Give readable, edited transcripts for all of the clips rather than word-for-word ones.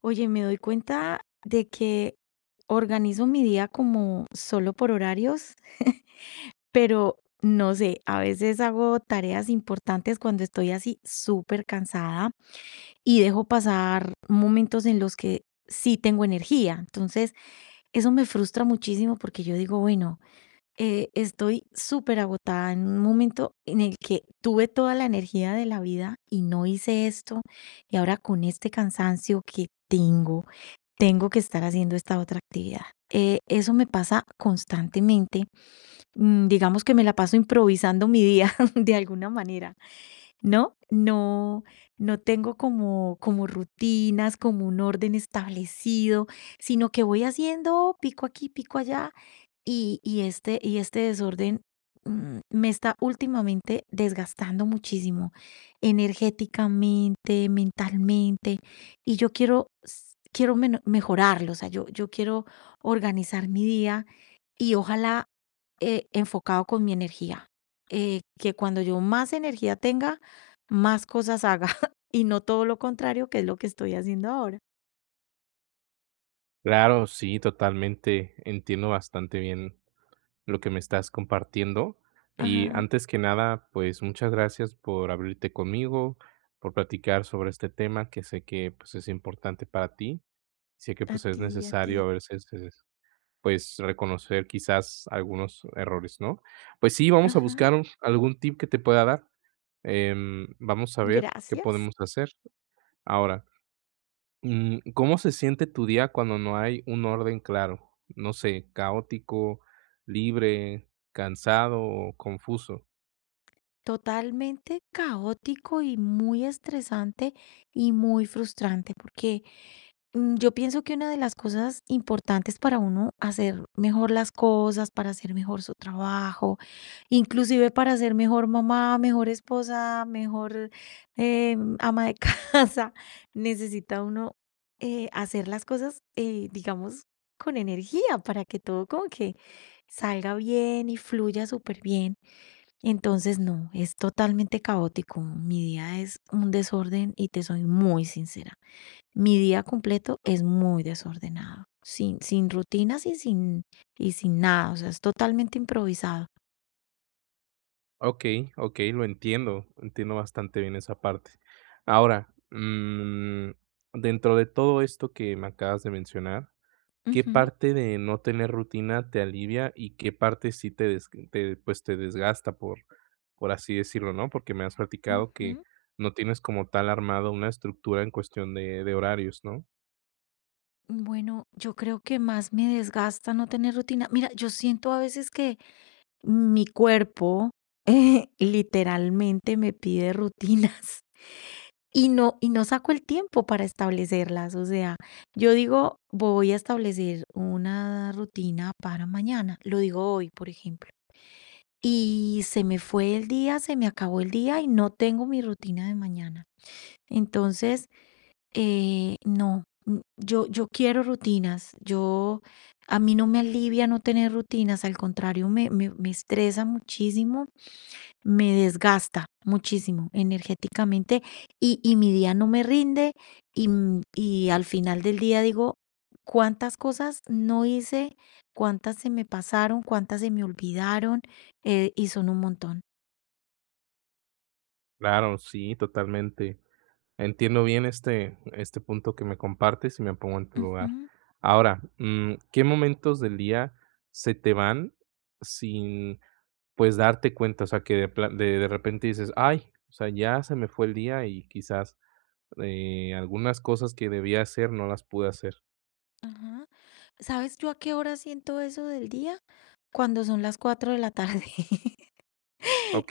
Oye, me doy cuenta de que organizo mi día como solo por horarios, pero no sé, a veces hago tareas importantes cuando estoy así súper cansada y dejo pasar momentos en los que sí tengo energía. Entonces, eso me frustra muchísimo porque yo digo, bueno, estoy súper agotada en un momento en el que tuve toda la energía de la vida y no hice esto y ahora con este cansancio que tengo que estar haciendo esta otra actividad. Eso me pasa constantemente. Digamos que me la paso improvisando mi día de alguna manera. ¿No? No, no tengo como rutinas, como un orden establecido, sino que voy haciendo pico aquí, pico allá, y este desorden me está últimamente desgastando muchísimo, energéticamente, mentalmente, y yo quiero, quiero mejorarlo, o sea, yo quiero organizar mi día y ojalá enfocado con mi energía. Que cuando yo más energía tenga, más cosas haga y no todo lo contrario, que es lo que estoy haciendo ahora. Claro, sí, totalmente. Entiendo bastante bien lo que me estás compartiendo. Y Ajá, antes que nada, pues muchas gracias por abrirte conmigo, por platicar sobre este tema que sé que pues es importante para ti. Sé que a pues es ti, a ti. necesario a veces pues reconocer quizás algunos errores, ¿no? Pues sí, vamos a Ajá, buscar algún tip que te pueda dar. Vamos a ver qué gracias. podemos hacer ahora. ¿Cómo se siente tu día cuando no hay un orden claro? No sé, caótico, libre, cansado o confuso. Totalmente caótico y muy estresante y muy frustrante, porque yo pienso que una de las cosas importantes para uno hacer mejor las cosas, para hacer mejor su trabajo, inclusive para ser mejor mamá, mejor esposa, mejor ama de casa, necesita uno hacer las cosas, digamos, con energía para que todo como que salga bien y fluya súper bien. Entonces, no, es totalmente caótico. Mi día es un desorden y te soy muy sincera. Mi día completo es muy desordenado, sin rutinas y sin nada, o sea, es totalmente improvisado. Okey, okey, lo entiendo, entiendo bastante bien esa parte. Ahora, dentro de todo esto que me acabas de mencionar, ¿qué Ujú, parte de no tener rutina te alivia y qué parte sí pues, te desgasta, por así decirlo, ¿no? Porque me has platicado que ujú. no tienes como tal armado una estructura en cuestión de horarios, ¿no? Bueno, yo creo que más me desgasta no tener rutina. Mira, yo siento a veces que mi cuerpo literalmente me pide rutinas y no saco el tiempo para establecerlas. O sea, yo digo, voy a establecer una rutina para mañana. Lo digo hoy, por ejemplo. Y se me fue el día, se me acabó el día y no tengo mi rutina de mañana. Entonces, no, yo quiero rutinas. A mí no me alivia no tener rutinas, al contrario, me estresa muchísimo, me desgasta muchísimo energéticamente y mi día no me rinde y al final del día digo, cuántas cosas no hice, cuántas se me pasaron, cuántas se me olvidaron y son un montón. Claro, sí, totalmente. Entiendo bien este punto que me compartes y me pongo en tu lugar. Ujú, Ahora, ¿qué momentos del día se te van sin, pues, darte cuenta? O sea, que de pla de repente dices: "Ay, o sea, ya se me fue el día", y quizás algunas cosas que debía hacer no las pude hacer. ajá. ¿Sabes yo a qué hora siento eso del día? Cuando son las 4 de la tarde.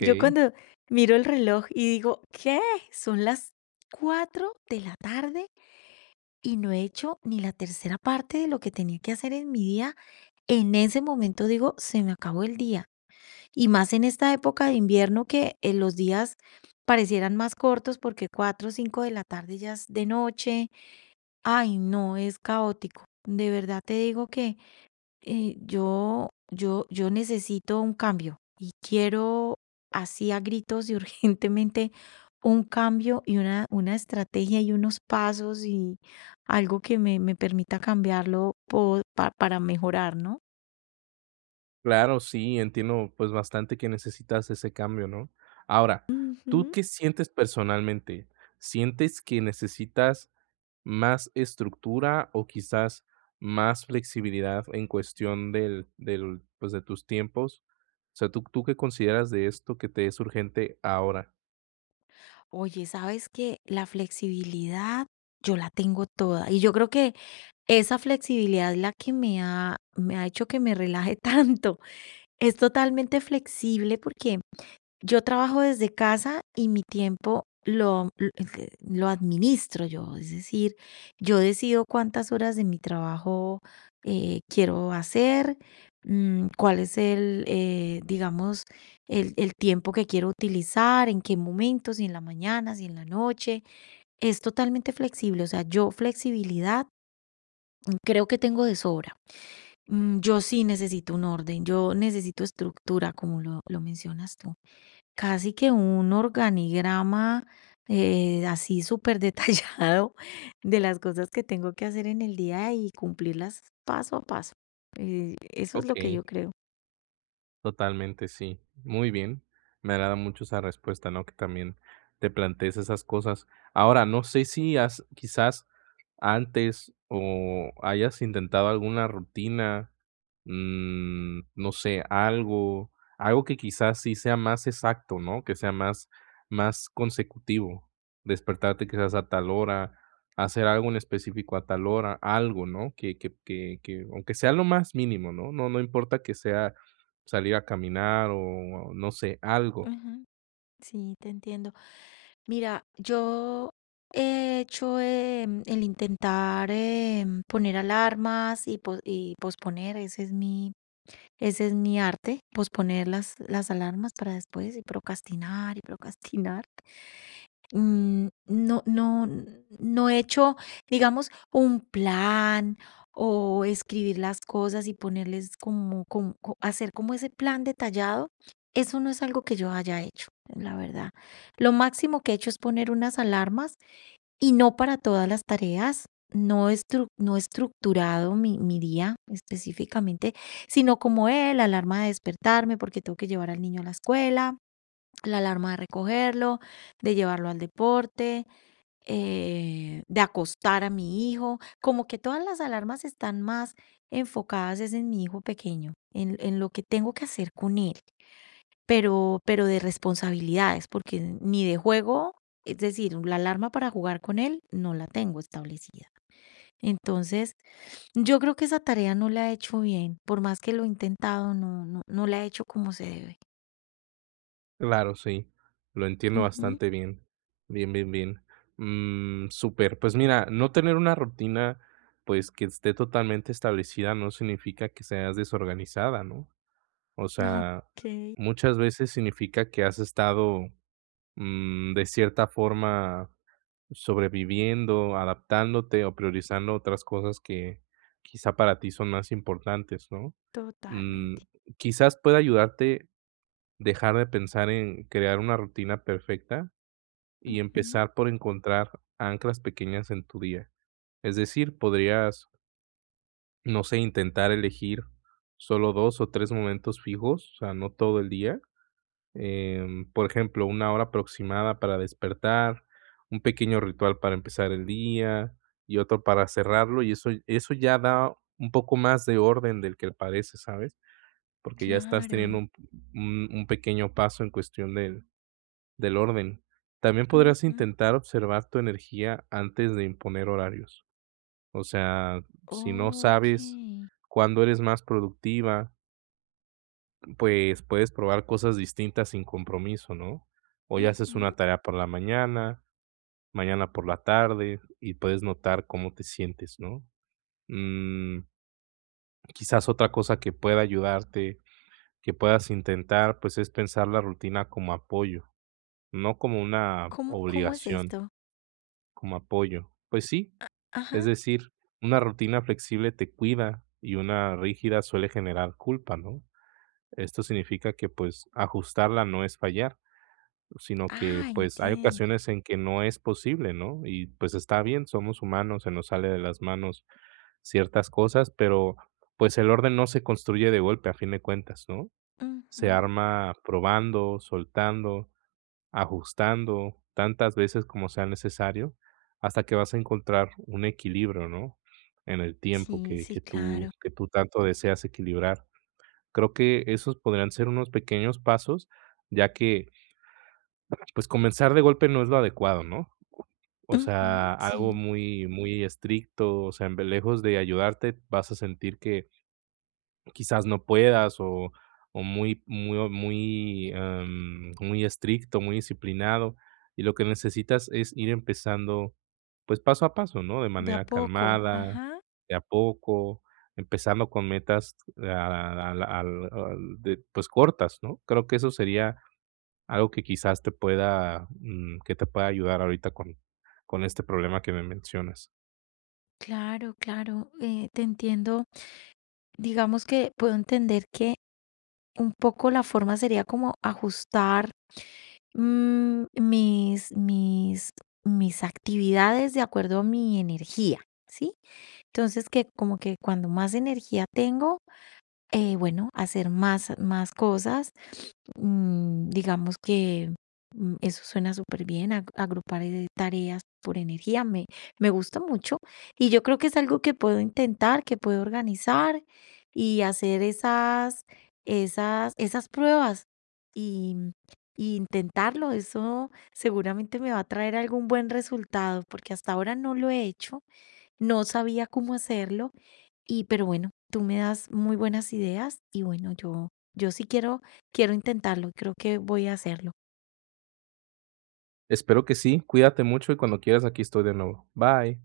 Yo cuando miro el reloj y digo, ¿qué? Son las 4 de la tarde y no he hecho ni la tercera parte de lo que tenía que hacer en mi día. En ese momento digo, se me acabó el día. Y más en esta época de invierno que los días parecieran más cortos porque 4 o cinco de la tarde ya es de noche. Ay, no, es caótico. De verdad te digo que yo necesito un cambio y quiero así a gritos y urgentemente un cambio y una estrategia y unos pasos y algo que me permita cambiarlo para mejorar, ¿no? claro, sí, entiendo, pues, bastante que necesitas ese cambio, ¿no? Ahora, ¿tú Ujú, qué sientes personalmente? ¿Sientes que necesitas más estructura o quizás más flexibilidad en cuestión pues, de tus tiempos? O sea, ¿tú qué consideras de esto que te es urgente ahora? oye, sabes que la flexibilidad yo la tengo toda y yo creo que esa flexibilidad es la que me ha hecho que me relaje tanto. Es totalmente flexible porque yo trabajo desde casa y mi tiempo lo administro yo, es decir, yo decido cuántas horas de mi trabajo quiero hacer, cuál es el, digamos, el tiempo que quiero utilizar, en qué momentos, si en la mañana, si en la noche. Es totalmente flexible, o sea, yo flexibilidad creo que tengo de sobra. Yo sí necesito un orden, yo necesito estructura, como lo mencionas tú. Casi que un organigrama, así súper detallado de las cosas que tengo que hacer en el día y cumplirlas paso a paso. Eso es lo que Okey. yo creo. Totalmente, sí. Muy bien. Me agrada mucho esa respuesta, ¿no? Que también te plantees esas cosas. Ahora, no sé si has quizás antes o hayas intentado alguna rutina. No sé, algo que quizás sí sea más exacto, ¿no? Que sea más consecutivo. Despertarte quizás a tal hora, hacer algo en específico a tal hora, algo, ¿no? Que aunque sea lo más mínimo, ¿no? No importa que sea salir a caminar o no sé, algo. Ujú. Sí, te entiendo. Mira, yo he hecho el intentar poner alarmas y posponer, ese es mi, arte, posponer las alarmas para después y procrastinar y procrastinar. No he hecho, digamos, un plan o escribir las cosas y ponerles hacer como ese plan detallado, eso no es algo que yo haya hecho, la verdad. Lo máximo que he hecho es poner unas alarmas y no para todas las tareas. No, no he estructurado mi día específicamente, sino como él, la alarma de despertarme porque tengo que llevar al niño a la escuela, la alarma de recogerlo, de llevarlo al deporte, de acostar a mi hijo. Como que todas las alarmas están más enfocadas es en mi hijo pequeño, en lo que tengo que hacer con él, pero de responsabilidades, porque ni de juego, es decir, la alarma para jugar con él no la tengo establecida. Entonces, yo creo que esa tarea no la he hecho bien, por más que lo he intentado, no la he hecho como se debe. Claro, sí, lo entiendo Ujú. bastante bien. Bien, bien, bien. Súper. Pues mira, no tener una rutina, pues que esté totalmente establecida no significa que seas desorganizada, ¿no? O sea, Okey, muchas veces significa que has estado, de cierta forma, sobreviviendo, adaptándote o priorizando otras cosas que quizá para ti son más importantes, ¿no? Mm, totalmente. Quizás pueda ayudarte dejar de pensar en crear una rutina perfecta y Ujú. empezar por encontrar anclas pequeñas en tu día. Es decir, podrías, no sé, intentar elegir solo 2 o 3 momentos fijos, o sea, no todo el día. Por ejemplo, una hora aproximada para despertar, un pequeño ritual para empezar el día y otro para cerrarlo, y eso ya da un poco más de orden del que parece, ¿sabes? Porque ya estás teniendo Claro. un un pequeño paso en cuestión de del orden. También podrías Ujú. intentar observar tu energía antes de imponer horarios. O sea, si no sabes Okey. cuándo eres más productiva, pues puedes probar cosas distintas sin compromiso, ¿no? Hoy haces una Ujú. tarea por la mañana, mañana por la tarde, y puedes notar cómo te sientes, ¿no? Mm, Quizás otra cosa que pueda ayudarte, que puedas intentar, pues es pensar la rutina como apoyo, no como una ¿Cómo es obligación. esto? Como apoyo. Pues sí, es Ajá. decir, una rutina flexible te cuida y una rígida suele generar culpa, ¿no? Esto significa que pues ajustarla no es fallar, sino que Ah, pues hay entiendo. ocasiones en que no es posible, ¿no? Y pues está bien, somos humanos, se nos sale de las manos ciertas cosas, pero pues el orden no se construye de golpe a fin de cuentas, ¿no? Se Ujú. arma probando, soltando, ajustando tantas veces como sea necesario, hasta que vas a encontrar un equilibrio, ¿no? En el tiempo Sí, que sí, claro. Tú tanto deseas equilibrar. Creo que esos podrían ser unos pequeños pasos, ya que, pues, comenzar de golpe no es lo adecuado, ¿no? O Ujú, sea, algo sí. muy muy estricto, o sea, en vez, lejos de ayudarte, vas a sentir que quizás no puedas o muy muy muy, muy estricto, muy disciplinado, y lo que necesitas es ir empezando, pues, paso a paso, ¿no? De De a manera poco, calmada, ajá. de a poco, empezando con metas a al al al de pues, cortas, ¿no? Creo que eso sería algo que quizás te pueda, que te pueda ayudar ahorita con este problema que me mencionas. Claro, claro, te entiendo. Digamos que puedo entender que un poco la forma sería como ajustar mm, mis, mis, mis, actividades de acuerdo a mi energía, ¿sí? Entonces que como que cuando más energía tengo, bueno, hacer más cosas, digamos que, eso suena superbién, ag agrupar, tareas por energía, me gusta mucho, y yo creo que es algo que puedo intentar, que puedo organizar y hacer esas esas pruebas y y intentarlo, eso seguramente me va a traer algún buen resultado, porque hasta ahora no lo he hecho, no sabía cómo hacerlo, pero bueno, tú me das muy buenas ideas y bueno, yo sí quiero intentarlo, creo que voy a hacerlo. Espero que sí, cuídate mucho y cuando quieras aquí estoy de nuevo. Bye.